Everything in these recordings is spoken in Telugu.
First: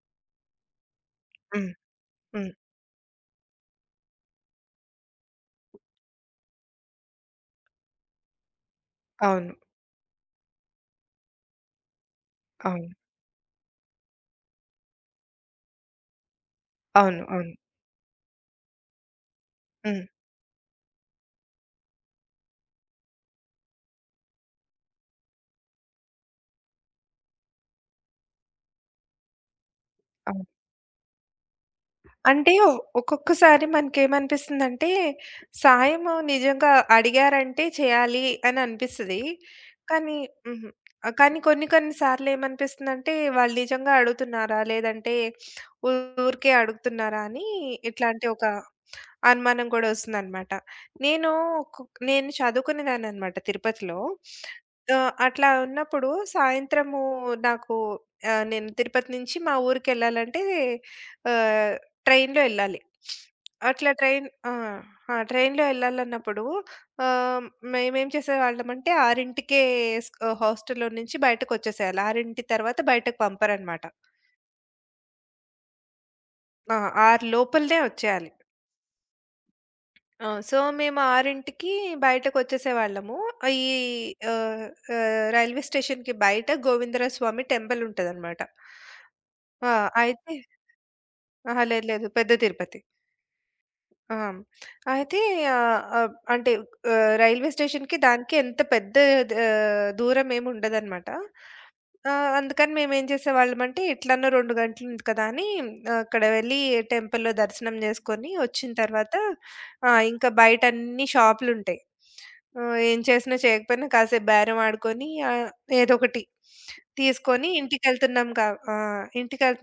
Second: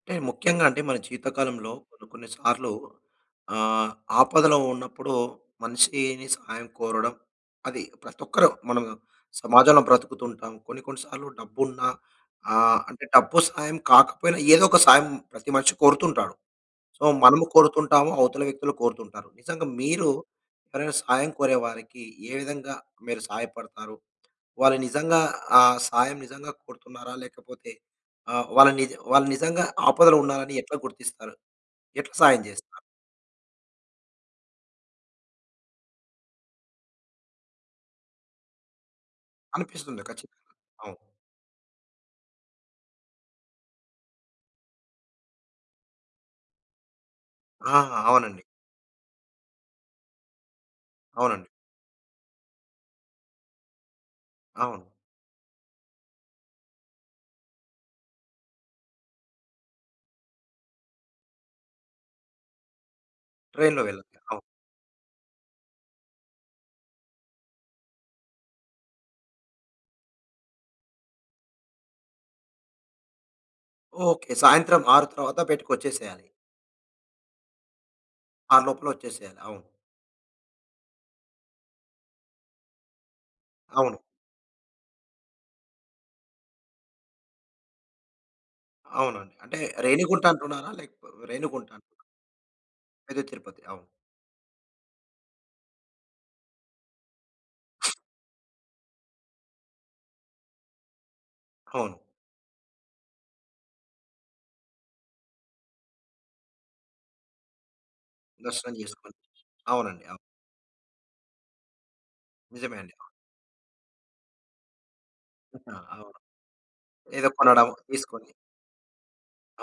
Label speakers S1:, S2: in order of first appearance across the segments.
S1: అంటే ముఖ్యంగా అంటే మన జీవితకాలంలో
S2: హ్మ్.
S1: కొన్ని కొన్ని
S2: హ్మ్.
S1: సార్లు ఆహ్, ఆపదలో ఉన్నప్పుడు మనిషిని సహాయం కోరడం, అది ప్రతి ఒక్కరు మనం
S2: అవును.
S1: సమాజంలో బ్రతుకుతుంటాం. కొన్ని కొన్ని సార్లు డబ్బున్నా
S2: అవును.
S1: అంటే డబ్బు సహాయం కాకపోయినా ఏదో ఒక సాయం ప్రతి మనిషి కోరుతుంటాడు. సో,
S2: అవును.
S1: మనము
S2: అవును.
S1: కోరుతుంటాము, అవతల వ్యక్తులు కోరుతుంటారు. నిజంగా
S2: హ్మ్.
S1: మీరు ఎవరైనా సహాయం కోరే వారికి ఏ విధంగా మీరు సహాయపడతారు? వాళ్ళు నిజంగా ఆ సాయం నిజంగా కోరుతున్నారా? లేకపోతే వాళ్ళు నిజంగా ఆపదలో
S2: అవును.
S1: ఉన్నారని ఎట్లా గుర్తిస్తారు? ఎట్లా సాయం
S2: అంటే
S1: చేస్తారు?
S2: ఒక్కొక్కసారి మనకేమనిపిస్తుందంటే, సాయము నిజంగా అడిగారంటే చేయాలి అని అనిపిస్తది.
S1: అనిపిస్తుంది
S2: కానీ
S1: ఖచ్చితంగా.
S2: హుహు.
S1: అవును.
S2: కానీ కొన్ని కొన్ని సార్లేమనిపిస్తుందంటే, వాళ్ళు నిజంగా అడుగుతున్నారా? లేదంటే ఊరికే అడుగుతున్నారా? అని
S1: ఆ!
S2: ఇట్లాంటి
S1: అవునండి.
S2: ఒక అనుమానం కూడా వస్తుందనమాట. నేను
S1: అవునండి.
S2: కు నేను చదువుకునేదాన్ననమాట తిరుపతిలో.
S1: అవును.
S2: అట్లా ఉన్నప్పుడు సాయంత్రము నాకు నేను తిరుపతి నుంచి మా ఊరికెళ్ళాలంటే ఆహ్, ట్రైన్‌లో ఎళ్ళాలి.
S1: ట్రైన్‌లో
S2: అట్లా
S1: వెళ్ళాలి.
S2: ట్రైన్
S1: అవును.
S2: ఆ! ఆ! ట్రైన్‌లో ఎళ్ళాలన్నప్పుడు ఆహ్, మేమేం చేసేవాళ్ళమంటే 6కే హాస్టల్‌లో నుంచి బయటకొచ్చేసేయాలి. 6 తర్వాత బయటకు పంపరనమాట.
S1: ఓకే. సాయంత్రం 6 తర్వాత బయటికొచ్చేసేయాలి.
S2: ఆ! 6 లోపలనే వచ్చేయాలి.
S1: 6 లోపల వచ్చేసేయాలి. అవును.
S2: ఆ! సో, మేము 6కి బయటకొచ్చేసేవాళ్ళము. ఈ
S1: అవును.
S2: ఆహ్, రైల్వే స్టేషన్‌కి బయట గోవిందరావు స్వామి టెంపుల్ ఉంటదనమాట.
S1: అవునండి. అంటే
S2: ఆ!
S1: రేణిగుంట
S2: అయితే
S1: అంటున్నారా?
S2: అహా!
S1: రేణిగుంట
S2: లేదు
S1: అంటున్నారా?
S2: లేదు. పెద్ద తిరుపతి.
S1: పెద్ద తిరుపతి. అవును.
S2: ఆ! అయితే ఆహ్, ఆహ్, అంటే రైల్వే స్టేషన్‌కి దానికి ఎంత పెద్ద ద దూరం ఏమి ఉండదనమాట.
S1: అవును.
S2: అందుకని మేమేం చేసేవాళ్ళమంటే ఎట్లనో 2 గంటలు ఉంది కదా! అని అక్కడ వెళ్ళి టెంపుల్‌లో దర్శనం చేసుకొని వచ్చిన
S1: దర్శనం
S2: తర్వాత
S1: చేసుకొని. అవునండి. అవును.
S2: ఇంకా బయట అన్ని షాపులుంటాయి.
S1: నిజమే అండి.
S2: ఏం
S1: అవును.
S2: చేసినా చేయకపోయినా కాసేపు బేరం ఆడుకొని
S1: ఆ,
S2: ఏదో
S1: అవును.
S2: ఒకటి
S1: ఏదో
S2: తీసుకొని
S1: కొనడం
S2: ఇంటికెళ్తున్నాం
S1: తీసుకొని.
S2: కా ఆ!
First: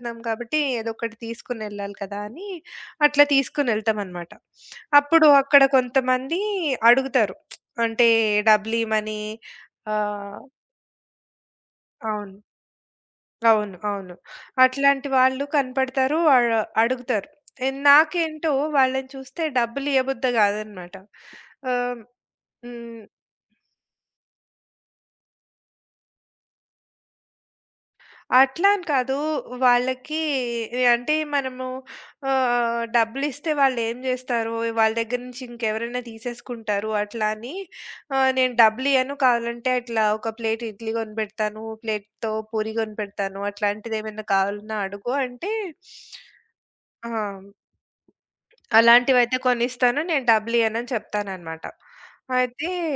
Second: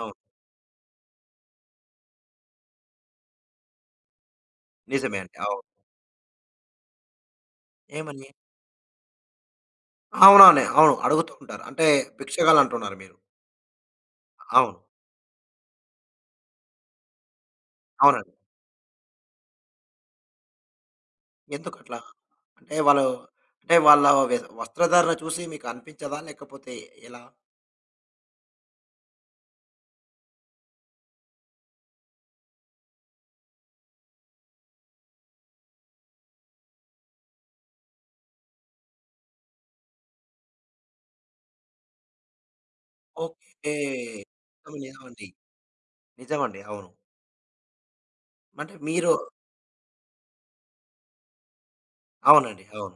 S1: అవును.
S2: కాబట్టి ఏదో ఒకటి తీసుకొని వెళ్ళాలి కదా! అని అట్లా తీసుకొనెళ్తామనమాట.
S1: నిజమే
S2: అప్పుడు
S1: అండి. అవును.
S2: అక్కడ కొంతమంది అడుగుతారు. అంటే
S1: ఏమని?
S2: డబ్బులియ్యమని ఆహ్,
S1: అవునవును. అవును. అడుగుతూ ఉంటారు. అంటే
S2: అవును.
S1: భిక్షగాలంటున్నారు మీరు.
S2: అవును. అవును.
S1: అవును.
S2: అట్లాంటి వాళ్ళు కనపడతారు. అడుగుతారు.
S1: అవునండి.
S2: నాకేంటో వాళ్ళని చూస్తే డబ్బులియ్యబుద్ధి గాదనమాట.
S1: ఎందుకట్లా?
S2: ఆహ్,
S1: అంటే
S2: హ్మ్.
S1: వాళ్ళు అంటే వాళ్ళ వస్త్రధారణ చూసి మీకు అనిపించదా? లేకపోతే ఎలా?
S2: అట్లా అని కాదు. వాళ్ళకి అంటే మనము డబ్బులిస్తే వాళ్ళేం జేస్తారు? వాళ్ళ దగ్గర నుంచి ఇంకెవరైనా తీసేసుకుంటారు అట్లా అని నేను డబ్బులియ్యను కావాలంటే అట్లా ఒక ప్లేట్ ఇడ్లీ గొనిపెడతాను. ప్లేట్‌తో పూరి గొనిపెడతాను.
S1: ఓకే.
S2: అట్లాంటిదేమైనా కావాలన్నా అడుగు
S1: నిజమండి.
S2: అంటే
S1: నిజమండి. అవును.
S2: ఆ!
S1: అంటే మీరు
S2: అలాంటివైతే కొనిస్తాను. నేను డబ్బులియ్యనని చెప్తాననమాట.
S1: అవునండి.
S2: అయితే,
S1: అవును.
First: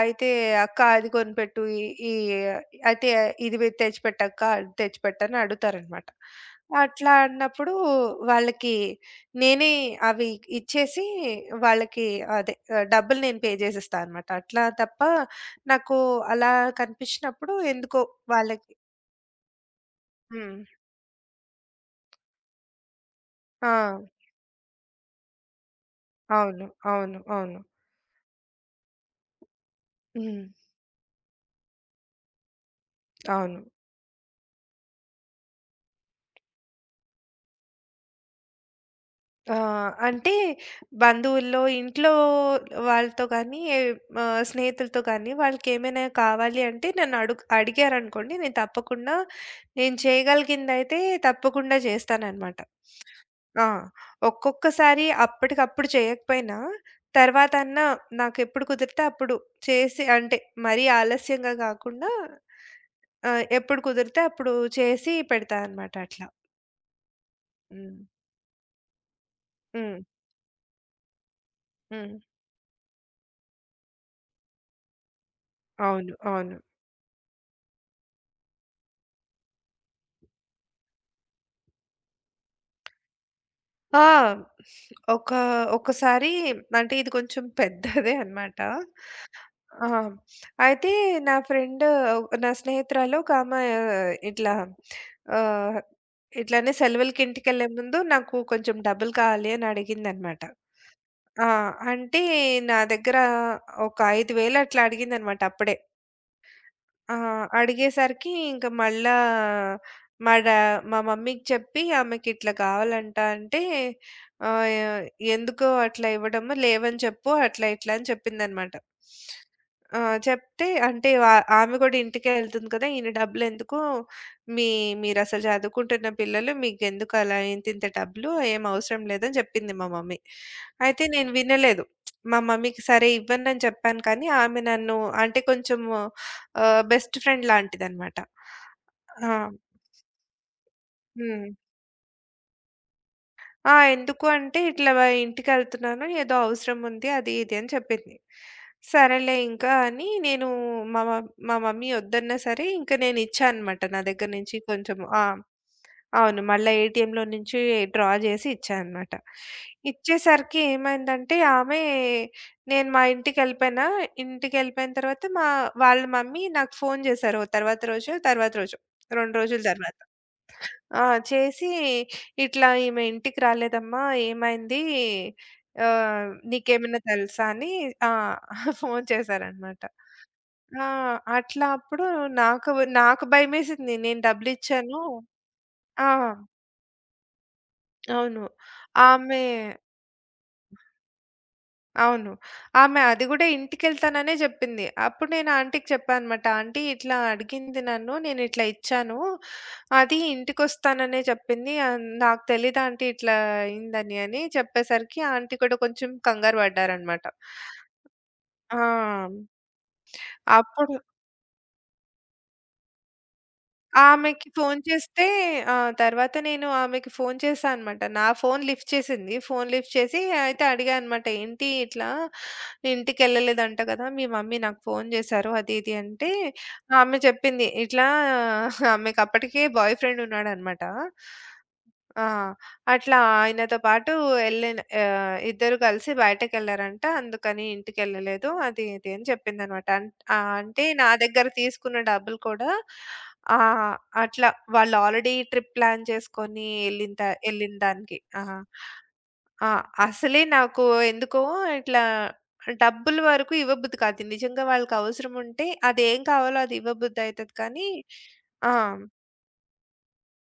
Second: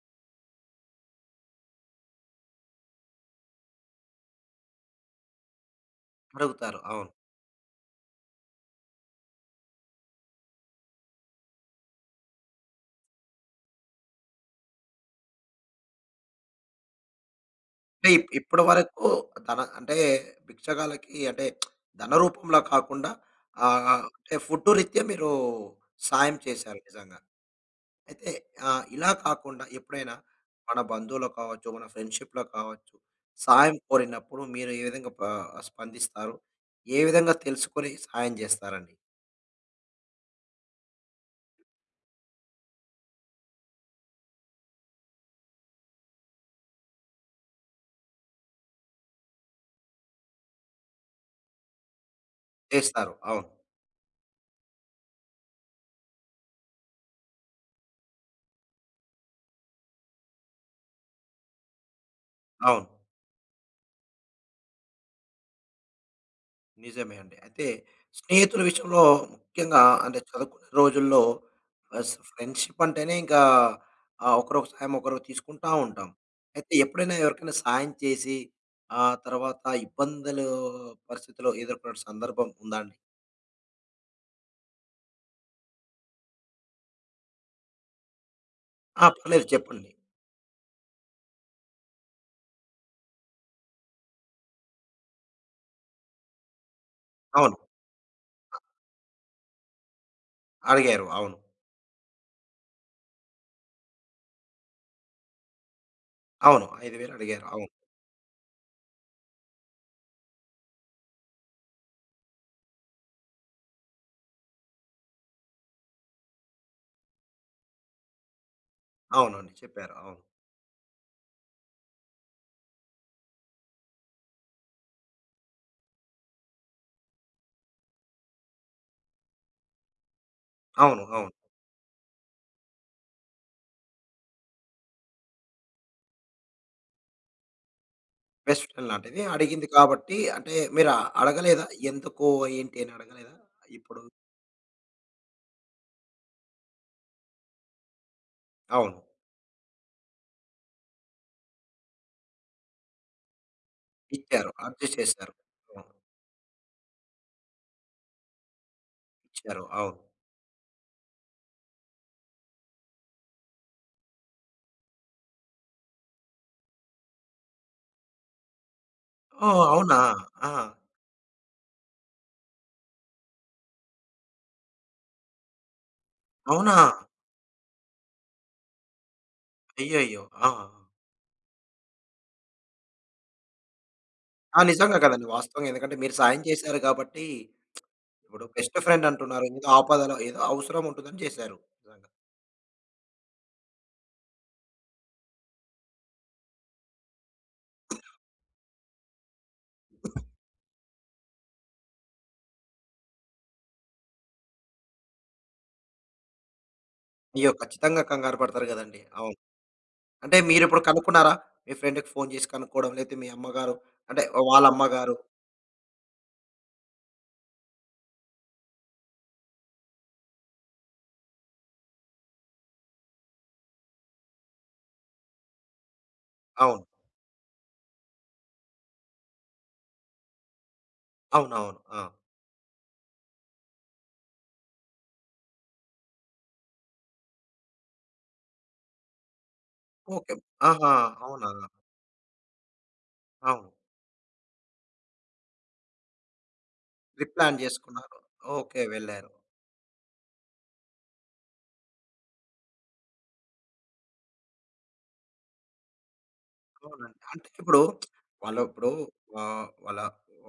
S2: అయితే "అక్క అది కొనిపెట్టు, ఈ ఈ అయితే ఇది తెచ్చిపెట్టక్క, అది తెచ్చిపెట్టని" అడుగుతారనమాట.
S1: అడుగుతారు. అవును.
S2: అట్లా అన్నప్పుడు వాళ్ళకి నేనే అవి ఇచ్చేసి వాళ్ళకి అదే డబ్బులు నేను పే జేసేస్తా అనమాట. అట్లా తప్ప నాకు అలా కనిపించినప్పుడు ఎందుకో
S1: అంటే ఇప్పటి
S2: వాళ్ళకి
S1: వరకు ధన అంటే
S2: హ్మ్.
S1: భిక్షగాలకి అంటే ధన రూపంలో కాకుండా
S2: ఆ!
S1: ఆహ్, అంటే ఫుడ్ రీత్యా మీరు సాయం
S2: అవును.
S1: చేశారు నిజంగా.
S2: అవును. అవును.
S1: అయితే ఇలా కాకుండా ఎప్పుడైనా
S2: హ్మ్.
S1: మన బంధువులో కావచ్చు, మన ఫ్రెండ్‌షిప్‌లో కావచ్చు,
S2: అవును.
S1: సాయం కోరినప్పుడు మీరు ఏ విధంగా స్పందిస్తారు? ఏ విధంగా తెలుసుకొని సాయం జేస్తారండి?
S2: ఆ! అంటే బంధువుల్లో, ఇంట్లో వాళ్ళతో గానీ, స్నేహితులతో గానీ వాళ్ళకేమైనా కావాలి అంటే అడిగారనుకోండి, నేను తప్పకుండా నేను చేయగలిగిందయితే తప్పకుండా జేస్తాననమాట.
S1: చేస్తారు. అవును.
S2: ఆ! ఒక్కొక్కసారి అప్పటికప్పుడు చేయకపోయినా, తర్వాతన్నా నాకెప్పుడు కుదిరితే అప్పుడు చేసి అంటే మరీ ఆలస్యంగా గాకుండా
S1: అవును.
S2: ఎప్పుడు కుదిరితే అప్పుడు చేసి పెడతా అనమాట అట్లా.
S1: నిజమే అండి. అయితే
S2: హ్మ్.
S1: స్నేహితుల విషయంలో ముఖ్యంగా
S2: హ్మ్.
S1: అంటే చదువుకునే రోజుల్లో
S2: హ్మ్.
S1: ఫ్రెండ్‌షిప్ అంటేనే ఇంకా ఒకరొక సాయం ఒకరు తీసుకుంటా ఉంటాం.
S2: అవును. అవును.
S1: అయితే ఎప్పుడైనా ఎవరికైనా సాయం చేసి, ఆ తర్వాత ఇబ్బందులు పరిస్థితిలో ఎదుర్కొన్న సందర్భం ఉందా అండి?
S2: ఆ! ఒక ఒకసారి అంటే ఇది కొంచెం పెద్దదే అన్నమాట.
S1: ఆ! పర్లేదు
S2: ఆ!
S1: చెప్పండి.
S2: అయితే నా ఫ్రెండ్ నా స్నేహితురాలు ఒకామె ఇట్లా ఆహ్, ఇట్లానే సెలవులకి
S1: అవును.
S2: ఇంటికెళ్ళే ముందు నాకు కొంచెం డబ్బులు కావాలి అని అడిగిందన్నమాట.
S1: అడిగారు. అవును.
S2: ఆ! అంటే నా దగ్గర ఒక 5,000 అట్లా అడిగిందన్నమాట అప్పుడే.
S1: అవును. 5,000
S2: ఆ!
S1: అడిగారు. అవును.
S2: అడిగేసరికి ఇంక మళ్ళా మా డా మా మమ్మీకి చెప్పి ఆమెకిట్లా కావాలంట అంటే ఆహ్, "ఎ ఎందుకు అట్లా ఇవ్వడము లేవని చెప్పు అట్లా ఇట్లా అని చెప్పిందనమాట.
S1: అవునండి. చెప్పారు.
S2: ఆ!
S1: అవును.
S2: చెప్తే అంటే ఆమె కూడా ఇంటికే ఎళ్తుంది కదా! ఈయన డబ్బులెందుకు మీ మీరసలు చదువుకుంటున్న పిల్లలు మీకెందుకు అలా ఇంతింత డబ్బులు ఏం అవసరం లేదని చెప్పింది మా మమ్మీ.
S1: అవును.
S2: అయితే
S1: అవును.
S2: నేను వినలేదు. మా మమ్మీకి సరే ఇవ్వను అని చెప్పాను కానీ ఆమె నన్ను అంటే కొంచెం బెస్ట్ ఫ్రెండ్ లాంటిదనమాట.
S1: బెస్ట్ ఫ్రెండ్ లాంటిది
S2: ఆ!
S1: అడిగింది కాబట్టి అంటే మీరు
S2: హ్మ్.
S1: అడగలేదా? ఎందుకు? ఏంటి? అని అడగలేదా?
S2: ఆ!
S1: ఇప్పుడు
S2: ఎందుకు అంటే, "ఇట్లా ఇంటికెళ్తున్నాను. ఏదో అవసరం ఉంది." అది ఇది అని చెప్పింది.
S1: అవును.
S2: సరేలే ఇంకా అని నేను మా మమ్మీ వద్దన్నా సరే, ఇంక నేను ఇచ్చా అనమాట. నా దగ్గర
S1: ఇచ్చారు.
S2: నుంచి
S1: అడ్జస్ట్
S2: కొంచెం ఆ!
S1: చేశారు. అవును.
S2: అవును. మళ్ళా ఏటీఎంలో నుంచి డ్రా చేసి ఇచ్చా అనమాట.
S1: ఇచ్చారు. అవును.
S2: ఇచ్చేసరికి ఏమైందంటే, ఆమె నేను మా ఇంటికెళ్ళిపోయినా, ఇంటికెళ్ళిపోయిన తర్వాత వాళ్ళ మమ్మీ నాకు ఫోను చేశారు. ఓ తర్వాత రోజు, తర్వాత రోజు 2 రోజుల
S1: ఓహ్!
S2: తర్వాత.
S1: అవునా? ఆ!
S2: ఆ! చేసి ఇట్లా "ఈమె ఇంటికి రాలేదమ్మా ఏమైంది?
S1: అవునా?
S2: నీకేమైనా తెలుసా?" అని ఆ! ఫోను చేశారనమాట.
S1: అయ్యయ్యో! ఆ!
S2: ఆ! అట్లా అప్పుడు నాకు నాకు భయమేసింది. నేను
S1: ఆ! నిజంగా
S2: డబ్బులిచ్చాను.
S1: కదండీ. వాస్తవంగా ఎందుకంటే
S2: ఆ!
S1: మీరు సాయం చేశారు కాబట్టి
S2: అవును.
S1: ఇప్పుడు బెస్ట్ ఫ్రెండ్
S2: ఆమె
S1: అంటున్నారు. ఏదో ఆపదలో ఏదో అవసరం ఉంటుందని చేశారు. నిజంగా.
S2: అవును. ఆమె అది గూడా ఇంటికెళ్తాననే జెప్పింది. అప్పుడు నేను ఆంటీకి చెప్పానన్నమాట. ఆంటీ ఇట్లా అడిగింది నన్ను. నేనిట్లా ఇచ్చాను. అది ఇంటికొస్తాననే జెప్పింది. నాకు తెలీదు ఆంటీ ఇట్లా అయిందని అని చెప్పేసరికి ఆంటీ కూడా కొంచెం కంగారు పడ్డారన్నమాట.
S1: అయ్యో! ఖచ్చితంగా కంగారు పడతారు
S2: ఆ!
S1: కదండీ. అవును. అంటే మీరిప్పుడు
S2: అప్పుడు
S1: కనుక్కున్నారా? మీ ఫ్రెండ్‌కి ఫోను చేసి కనుక్కోవడం, లేతే మీ అమ్మగారు అంటే
S2: ఆమెకి
S1: వాళ్ళ
S2: ఫోను
S1: అమ్మగారు.
S2: చేస్తే ఆహ్, తర్వాత నేను ఆమెకి ఫోను చేశా అనమాట. నా ఫోను లిఫ్ట్ చేసింది. ఫోను లిఫ్ట్ చేసి అయితే అడిగా అనమాట. "ఏంటి ఇట్లా ఇంటికెళ్ళలేదంట కదా! మీ మమ్మీ నాకు ఫోను చేశారు అది ఇది" అంటే
S1: అవును.
S2: ఆమె చెప్పింది. ఇట్లా ఆమెకప్పటికే బాయ్ ఫ్రెండ్ ఉన్నాడనమాట.
S1: అవునవును. ఆ!
S2: ఆ! అట్లా ఆయనతో పాటు ఇద్దరు కలిసి బయటకెళ్లారంట. అందుకని ఇంటికెళ్ళలేదు. అది ఇది అని చెప్పిందనమాట.
S1: ఓకే.
S2: అంటే
S1: ఆహా!
S2: నా దగ్గర
S1: అవునా!
S2: తీసుకున్న డబ్బులు కూడా
S1: అవును.
S2: ఆహ్, అట్లా వాళ్ళు ఆల్రెడీ ట్రిప్ ప్లాన్ చేసుకొని
S1: రీప్లాన్
S2: ఎళ్ళిన
S1: చేసుకున్నారు.
S2: దానికి. ఆ!
S1: ఓకే. వెళ్లారు.
S2: ఆ! అసలే నాకు ఎందుకో ఇట్లా డబ్బుల వరకు ఇవ్వబుద్ధి కాదు. నిజంగా వాళ్ళకి అవసరం ఉంటే అదేం కావాలో అది
S1: అవునండి.
S2: ఇవ్వబుద్ధి
S1: అంటే
S2: అయితది
S1: ఇప్పుడు
S2: కానీ
S1: వాళ్ళు
S2: ఆ!
S1: ఇప్పుడు ఆహ్, వాళ్ళ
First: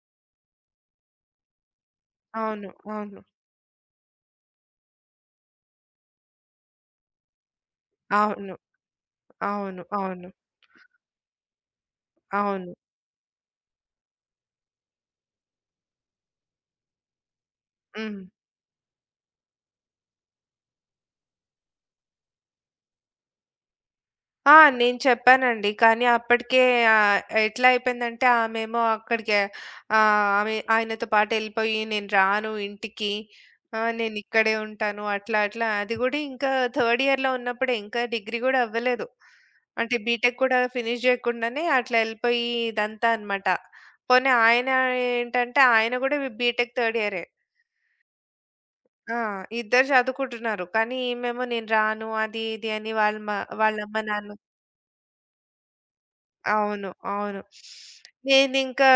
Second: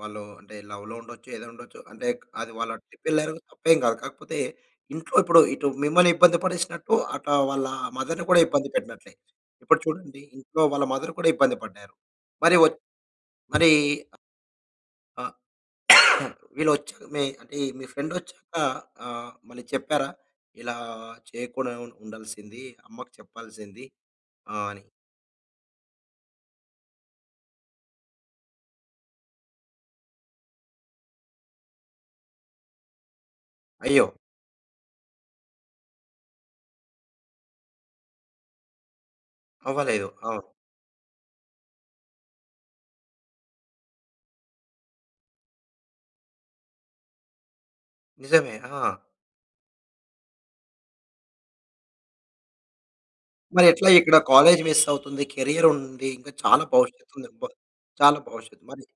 S1: వాళ్ళు అంటే లవ్‌లో ఉండొచ్చు, ఏదో ఉండొచ్చు. అంటే అది
S2: అవును.
S1: వాళ్ళ
S2: అవును.
S1: ట్రిపెళ్లారు తప్పేం కాదు. కాకపోతే ఇంట్లో ఇప్పుడు ఇటు మిమ్మల్ని ఇబ్బంది పడేసినట్టు, అట వాళ్ళ మదర్‌ని కూడా
S2: అవును.
S1: ఇబ్బంది పెట్టినట్లే. ఇప్పుడు
S2: అవును.
S1: చూడండి
S2: అవును.
S1: ఇంట్లో వాళ్ళ మదర్ కూడా ఇబ్బంది పడ్డారు. మరి
S2: అవును.
S1: ఒచ్ మరి ఆ! ఆ! వీళ్ళొచ్చాక మీ అంటే ఈ మీ
S2: హ్మ్.
S1: ఫ్రెండొచ్చాక మళ్ళీ చెప్పారా? ఇలా చేయకుండా ఉండాల్సింది. అమ్మకి చెప్పాల్సింది
S2: ఆ!
S1: అని.
S2: నేను చెప్పానండి. కానీ అప్పటికే ఆహ్, ఎట్లా అయిపోయిందంటే ఆమేమో అక్కడికే ఆమె ఆయనతో పాటెళ్ళిపోయి నేను రాను ఇంటికి.
S1: అయ్యో!
S2: నేనిక్కడే ఉంటాను. అట్లా అట్లా అది గూడా ఇంకా థర్డ్ ఇయర్‌లో ఉన్నప్పుడే ఇంకా డిగ్రీ గూడా అవ్వలేదు. అంటే
S1: అవ్వలేదు.
S2: బీటెక్
S1: అవును.
S2: కూడా ఫినిష్ జేయకుండానే అట్లా ఎళ్ళిపోయి ఇదంతా అనమాట. పోనీ ఏంటంటే ఆయన గూడా బీటెక్ థర్డ్ ఇయరే.
S1: నిజమే. ఆ!
S2: ఆ! ఇద్దరు చదువుకుంటున్నారు. కానీ ఈమేమో నేను రాను అది ఇది అని
S1: మరెట్లా
S2: వాళ్ళమ్మ
S1: ఇక్కడ
S2: నాన్న
S1: కాలేజ్ మిస్ అవుతుంది. కెరియర్ ఉంది. ఇంకా చాలా
S2: అవును.
S1: భవిష్యత్తు ఉంది.
S2: అవును.
S1: చాలా భవిష్యత్తు. మరి
S2: నేనింకా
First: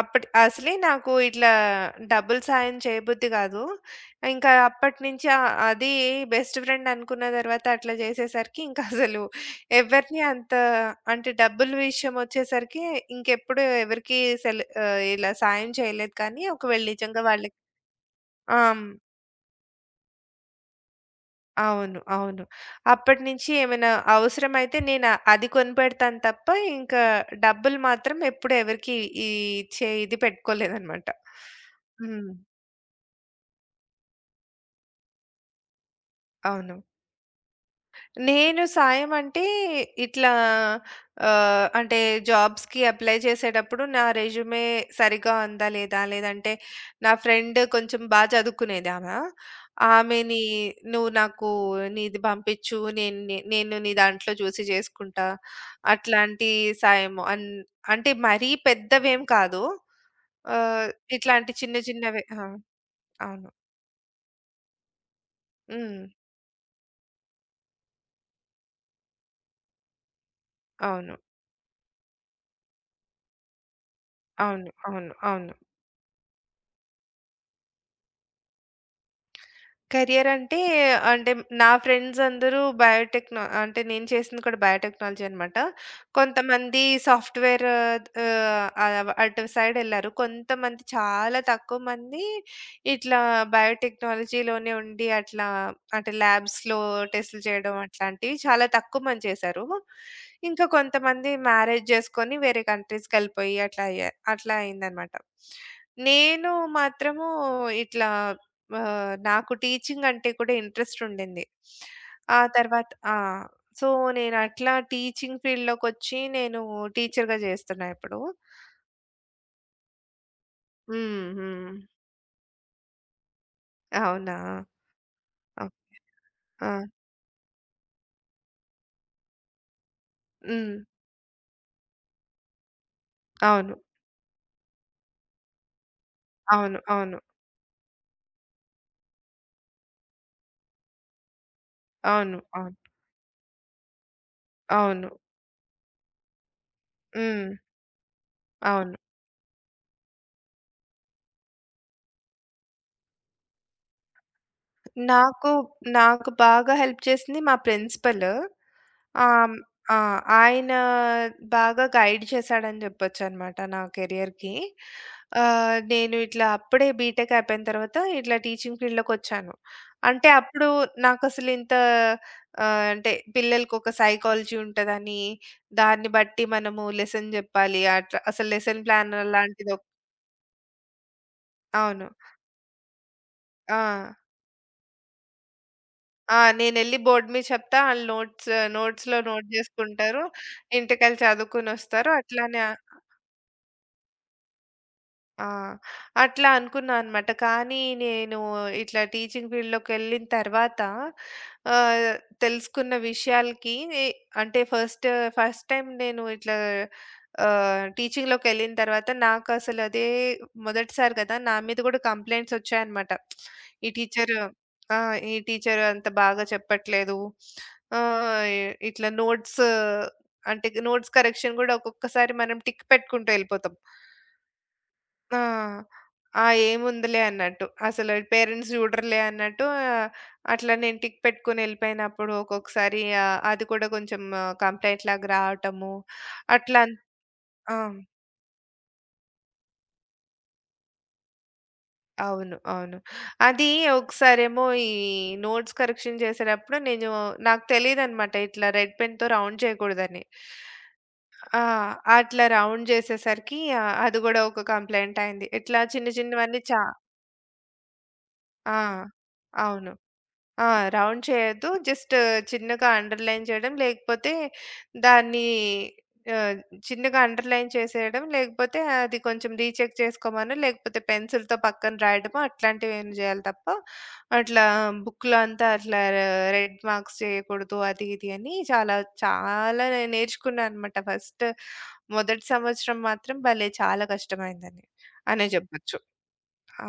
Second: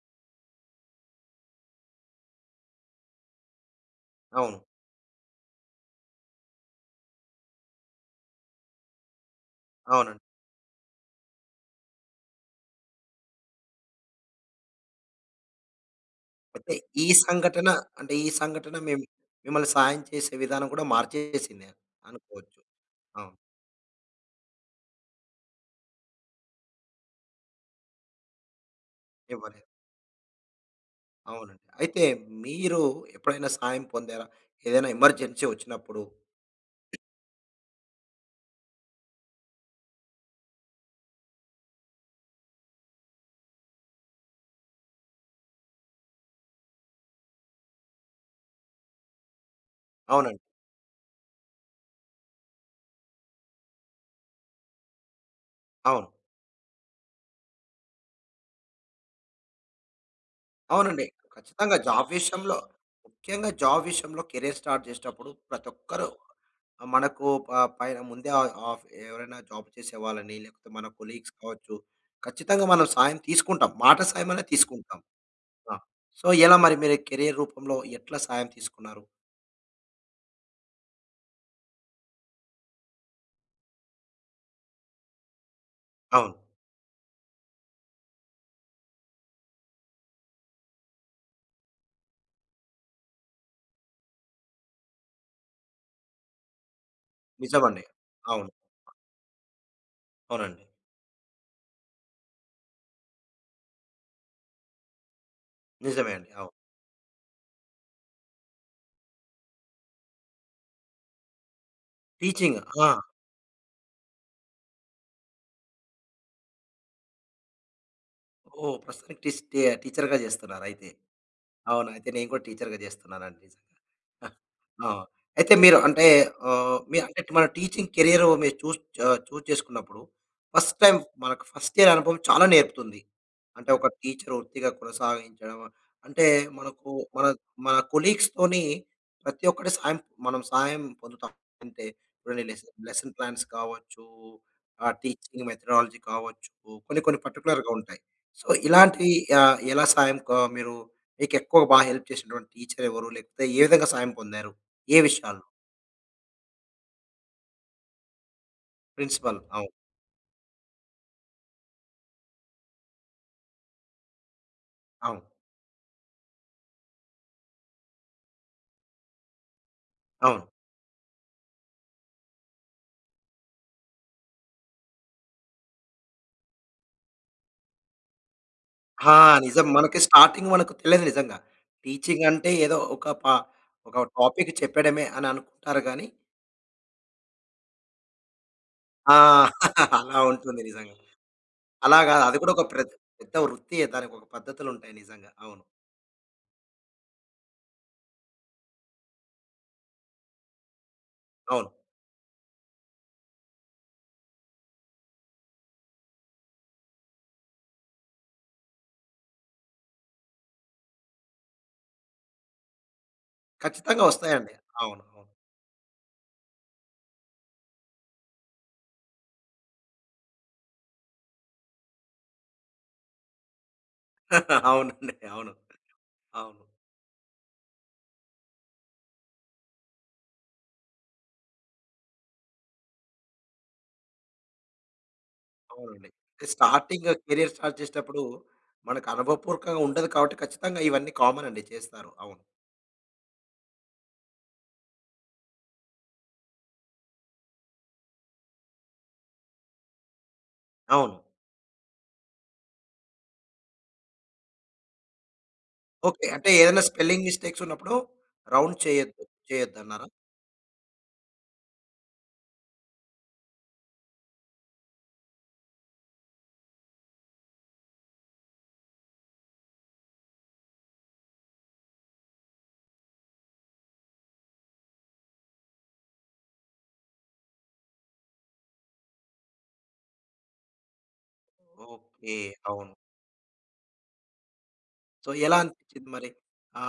S2: అసలే నాకు ఇట్లా డబ్బులు సాయం చేయబుద్ధి గాదు. ఇంకా
S1: అవును.
S2: అప్పటి నుంచి అది బెస్ట్ ఫ్రెండ్ అనుకున్న తర్వాత అట్లా జేసేసరికి ఇంకా అసలు ఎవరిని
S1: అవునండి.
S2: అంత అంటే డబ్బుల విషయం ఒచ్చేసరికి ఇంకెప్పుడు ఎవరికీ ఇలా సాయం చేయలేదు కానీ
S1: అయితే
S2: ఒకవేళ
S1: ఈ
S2: నిజంగా వాళ్ళకి
S1: సంఘటన అంటే ఈ
S2: ఆ!
S1: సంఘటన
S2: హ్మ్.
S1: మిమ్మల్ని సాయం చేసే విధానం కూడా మార్చేసింది
S2: అవును. అవును.
S1: అనుకోవచ్చు. అవును.
S2: అప్పటినుంచి ఏమైనా అవసరమైతే నేను అది కొనిపెడతాను తప్ప, ఇంకా డబ్బులు మాత్రం ఎప్పుడు ఎవరికీ ఈ
S1: ఇవ్వలేదు.
S2: ఇచ్చే ఇది పెట్టుకోలేదనమాట.
S1: అవునండి. అయితే
S2: హ్మ్.
S1: మీరు ఎప్పుడైనా సహాయం పొందారా? ఏదైనా ఎమర్జెన్సీ వచ్చినప్పుడు?
S2: అవును. నేను సాయం అంటే ఇట్లా అంటే జాబ్స్‌కి అప్లై చేసేటప్పుడు నా రెజ్యూమే సరిగ్గా ఉందా లేదా? లేదంటే నా ఫ్రెండ్ కొంచెం చదువుకునేదామ.
S1: అవునండి.
S2: ఆమెని "నువ్వు నాకు నీది పంపించు. నేను నీ దాంట్లో చూసి చేసుకుంటా."
S1: అవును.
S2: అట్లాంటి సాయం అన్ అంటే మరీ పెద్దవేం కాదు. ఆహ్,
S1: అవునండి.
S2: ఇట్లాంటి
S1: ఖచ్చితంగా
S2: చిన్న
S1: జాబ్
S2: చిన్నవే. ఆ!
S1: విషయంలో
S2: అవును.
S1: ముఖ్యంగా జాబ్ విషయంలో కెరీర్ స్టార్ట్ చేసేటప్పుడు ప్రతి
S2: హ్మ్.
S1: ఒక్కరు మనకు పైన ముందే ఆఫ్ ఎవరైనా జాబ్ చేసే వాళ్ళని లేకపోతే మన
S2: అవును. అవును.
S1: కొలీగ్స్ కావచ్చు, ఖచ్చితంగా మనం సాయం తీసుకుంటాం. మాట సాయం అనేది
S2: అవును.
S1: తీసుకుంటాం.
S2: అవును. అవును.
S1: ఆ! సో, ఎలా మరి మీరు కెరీర్ రూపంలో ఎట్లా సాయం తీసుకున్నారు?
S2: కెరియర్ అంటే, నా ఫ్రెండ్స్ అందరూ బయోటెక్‌నో అంటే నేను చేసింది కూడా బయోటెక్నాలజీ అనమాట.
S1: అవును.
S2: కొంతమంది సాఫ్ట్‌వేర్ ఆహ్, ఆహ్, అటు సైడ్ ఎళ్లారు. కొంతమంది చాలా తక్కువ మంది ఇట్లా బయోటెక్నాలజీలోనే ఉండి అట్లా అంటే ల్యాబ్స్‌లో టెస్టులు చేయడం
S1: నిజమండి.
S2: అట్లాంటివి
S1: అవును.
S2: చాలా తక్కువ మంది చేశారు.
S1: అవునండి.
S2: ఇంకా కొంతమంది మ్యారేజ్ చేసుకొని వేరే కంట్రీస్‌కెళ్ళిపోయి అట్లా అయిందనమాట.
S1: నిజమే అండి.
S2: నేను
S1: అవును.
S2: మాత్రము ఇట్లా నాకు టీచింగ్ అంటే కూడా ఇంట్రెస్ట్ ఉండింది. ఆ
S1: టీచింగ్. ఆ!
S2: తర్వాత ఆ! సో, నేను అట్లా టీచింగ్ ఫీల్డ్‌లోకొచ్చి నేను టీచర్‌గా చేస్తున్నా ఇప్పుడు.
S1: ఓహ్! ప్రస్తుతానికి టీస్ టీ టీచర్‌గా చేస్తున్నారైతే.
S2: హ్మ్. హ్మ్.
S1: అవును. అయితే నేను కూడా టీచర్‌గా చేస్తున్నానండి నిజంగా.
S2: అవునా!
S1: ఆ! అయితే మీరు
S2: ఓకే.
S1: అంటే
S2: ఆ!
S1: మీ అంటే మన టీచింగ్ కెరియర్ మీరు చూజ్ చేసుకున్నప్పుడు
S2: హ్మ్.
S1: ఫస్ట్ టైమ్ మనకు ఫస్ట్ ఇయర్ అనుభవం చాలా నేర్పుతుంది. అంటే
S2: అవును.
S1: ఒక టీచర్ వృత్తిగా కొనసాగించడం అంటే
S2: అవును.
S1: మనకు
S2: అవును.
S1: మన మన కొలీగ్స్‌తోని ప్రతి ఒక్కటి సాయం మనం సహాయం పొందుతాం. అంటే
S2: అవును.
S1: కొన్ని లెసన్
S2: అవును.
S1: లెసన్ ప్లాన్స్ కావచ్చు,
S2: అవును.
S1: టీచింగ్ మెథడాలజీ కావచ్చు, కొన్ని కొన్ని
S2: హ్మ్.
S1: పర్టిక్యులర్‌గా ఉంటాయి. సో
S2: అవును.
S1: ఇలాంటివి ఎలా సాయం మీరు మీకెక్కువ హెల్ప్ చేసినటువంటి టీచర్ ఎవరు? లేకపోతే ఏ విధంగా సాయం పొందారు? ఏ విషయాల్లో?
S2: నాకు నాకు బాగా హెల్ప్ చేసింది మా ప్రిన్సిపల్.
S1: ప్రిన్సిపల్.
S2: ఆహ్,
S1: అవును.
S2: ఆ! ఆయన బాగా గైడ్ చేశాడని జెప్పొచ్చనమాట నా కెరియర్‌కి.
S1: అవును.
S2: నేను ఇట్లా అప్పుడే బీటెక్ అయిపోయిన తర్వాత ఇట్లా టీచింగ్ ఫీల్డ్‌లోకొచ్చాను. అంటే
S1: అవును.
S2: అప్పుడు నాకసలు ఇంత అంటే పిల్లలకొక సైకాలజీ ఉంటదని, దాన్ని బట్టి మనము లెసన్ జెప్పాలి. అట్లా అసలు లెసన్ ప్లాన్
S1: ఆ! నిజం.
S2: అలాంటిదో
S1: మనకి స్టార్టింగ్ మనకు తెలియదు నిజంగా.
S2: అవును.
S1: టీచింగ్ అంటే ఏదో ఒక
S2: ఆ!
S1: ఒక టాపిక్ చెప్పడమే అని అనుకుంటారు గానీ
S2: ఆ! నేనెళ్ళి బోర్డ్ మీద చెప్తా. ఆళ్ళు
S1: ఆ!
S2: నోట్స్‌లో నోట్
S1: అలా
S2: జేసుకుంటారు.
S1: ఉంటుంది నిజంగా.
S2: ఇంటికెళ్ళి
S1: అలా
S2: చదువుకొనొస్తారు.
S1: కాదు. అది కూడా
S2: అట్లానే
S1: ఒక పెద్ద వృత్తియే. దానికి ఒక పద్ధతులుంటాయి నిజంగా.
S2: ఆ!
S1: అవును.
S2: అట్లా అనుకున్నా అనమాట. కానీ నేను ఇట్లా టీచింగ్ ఫీల్డ్‌లోకెళ్ళిన తర్వాత
S1: అవును.
S2: ఆహ్, తెలుసుకున్న విషయాలకి ఏ- అంటే ఫస్ట్ ఫస్ట్ టైమ్ నేను ఇట్లా టీచింగ్‌లోకెళ్ళిన తర్వాత నాకు అసలు అదే మొదటిసారి కదా! నా మీద కూడా కంప్లెయింట్స్ వచ్చాయన్నమాట. ఈ
S1: ఖచ్చితంగా
S2: టీచర్
S1: వస్తాయండి.
S2: ఆ!
S1: అవును. అవును.
S2: ఈ టీచర్ అంత బాగా చెప్పట్లేదు. ఆహ్, ఇట్లా నోట్స్ కరెక్షన్ కూడా ఒక్కొక్కసారి మనం టిక్ పెట్టుకుంటూ ఎళ్ళిపోతాం.
S1: అవునండి.
S2: ఆ!
S1: అవును.
S2: ఆ!
S1: అవును.
S2: ఏముందిలే అన్నట్టు. అసలు పేరెంట్స్ చూడరులే అన్నట్టు అట్లా నేను టిక్ పెట్టుకొని ఎళ్ళిపోయినప్పుడు ఒక్కొక్కసారి అది కూడా కొంచెం కంప్లెయింట్ లాగా రావటము.
S1: అవునండి.
S2: అట్లా అన్
S1: స్టార్టింగ్ కెరియర్
S2: ఆ!
S1: స్టార్ట్ చేసేటప్పుడు మనకు అనుభవపూర్వకంగా ఉండదు కాబట్టి ఖచ్చితంగా ఇవన్నీ కామన్ అండి చేస్తారు. అవును.
S2: అవును. అవును. అది ఒకసారేమో నోట్స్ కరెక్షన్ చేసేటప్పుడు నేను నాకు తెలీదనమాట ఇట్లా రెడ్ పెన్‌తో రౌండ్ చేయకూడదని.
S1: అవును.
S2: ఆ! అట్లా రౌండ్ చేసేసరికి అది గూడా ఒక కంప్లెయింట్ అయింది. ఇట్లా చిన్న
S1: ఓకే. అంటే
S2: చిన్నవన్నీ
S1: ఏదైనా
S2: చా
S1: స్పెల్లింగ్ మిస్టేక్స్ ఉన్నప్పుడు రౌండ్
S2: ఆ!
S1: చేయొద్దు.
S2: అవును.
S1: చేయొద్దన్నారా?
S2: ఆ! రౌండ్ చేయొద్దు. జస్ట్ చిన్నగా అండర్‌లైన్ చేయడం, లేకపోతే దాన్ని ఆహ్, చిన్నగా అండర్‌లైన్ చేసేయడం, లేకపోతే అది కొంచెం రీచెక్ చేసుకోమనో, లేకపోతే పెన్సిల్‌తో పక్కన రాయడమో అట్లాంటివేమైనా చేయాలి తప్ప, అట్లా బుక్‌లో అంతా అట్లా రెడ్ మార్క్స్ చేయకూడదు అది, ఇది అని చాలా నేను నేర్చుకున్నా అనమాట.
S1: ఓకే.
S2: మొదటి
S1: అవును.
S2: సంవత్సరం మాత్రం భలే చాలా కష్టమైందని
S1: సో
S2: అనే
S1: ఎలా
S2: చెప్పొచ్చు.
S1: అనిపించింది మరి?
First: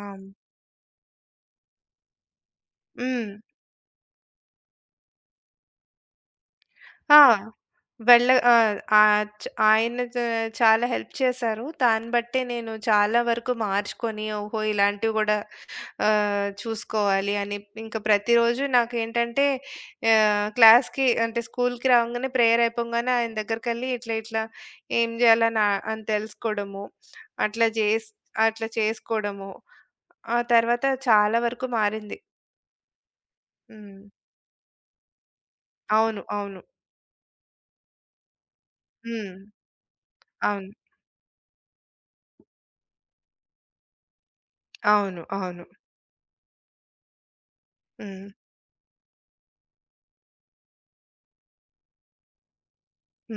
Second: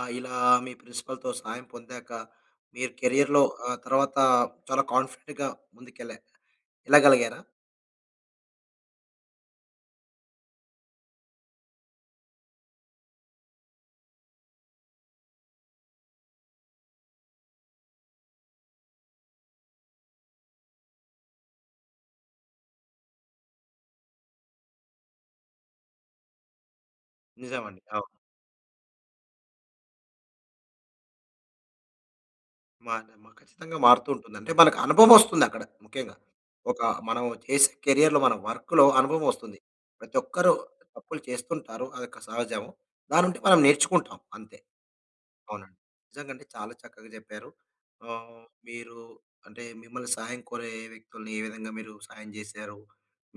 S2: ఆ!
S1: ఇలా మీ ప్రిన్సిపల్‌తో సహాయం పొందాక మీరు
S2: హ్మ్.
S1: కెరియర్‌లో తర్వాత చాలా కాన్ఫిడెంట్‌గా ముందుకెళ్ళా
S2: ఆ!
S1: ఎళ్ళగలిగారా?
S2: వెళ్ళ ఆహ్, ఆహ్, చ్ ఆయన చ చాలా హెల్ప్ చేశారు. దాన్ని బట్టే నేను చాలా వరకు మార్చుకొని, ఓహో! ఇలాంటివి గూడా చూసుకోవాలి అని ఇంకా ప్రతిరోజు నాకేంటంటే క్లాస్‌కి అంటే స్కూల్‌కి రావంగానే ప్రేయర్ అయిపోంగానే ఆయన దగ్గరికెళ్ళి ఇట్లా ఏం జేయాలని అని తెలుసుకోవడము. అట్లా
S1: నిజమండి.
S2: జేస్
S1: అవును.
S2: అట్లా చేసుకోవడము. ఆ తర్వాత చాలా వరకు మారింది.
S1: మారమ్మ. ఖచ్చితంగా
S2: హ్మ్.
S1: మారుతూ ఉంటుంది. అంటే మనకు అనుభవం వస్తుందక్కడ ముఖ్యంగా.
S2: అవును. అవును.
S1: ఒక మనం చేసే కెరియర్‌లో మన వర్క్‌లో అనుభవం
S2: హ్మ్.
S1: వస్తుంది. ప్రతి ఒక్కరు
S2: అవును.
S1: తప్పులు చేస్తుంటారు. అది ఒక సహజము. దాని నుండి మనం నేర్చుకుంటాం అంతే.
S2: అవును. అవును.
S1: అవునండి. నిజంగండి చాలా చక్కగా చెప్పారు.
S2: హ్మ్.
S1: మీరు అంటే మిమ్మల్ని సహాయం కోరే వ్యక్తుల్ని ఏ విధంగా మీరు సహాయం జేశారు?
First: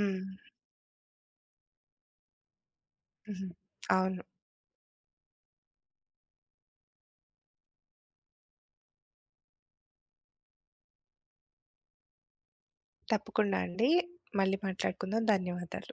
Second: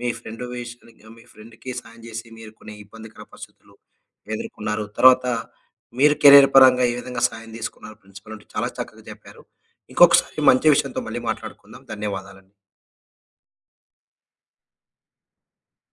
S1: మీ ఫ్రెండ్ విషయానికి మీ ఫ్రెండ్‌కి సహాయం జేసి మీరు కొన్ని ఇబ్బందికర
S2: హుహు.
S1: పరిస్థితులు
S2: అవును.
S1: ఎదుర్కొన్నారు. తర్వాత మీరు కెరీర్ పరంగా ఏ విధంగా సహాయం తీసుకున్నారు ప్రిన్సిపల్ నుండి చాలా చక్కగా చెప్పారు. ఇంకొకసారి మంచి విషయంతో మళ్ళీ మాట్లాడుకుందాం. ధన్యవాదాలండి.
S2: తప్పకుండా అండి. మళ్ళీ మాట్లాడుకుందాం. ధన్యవాదాలు.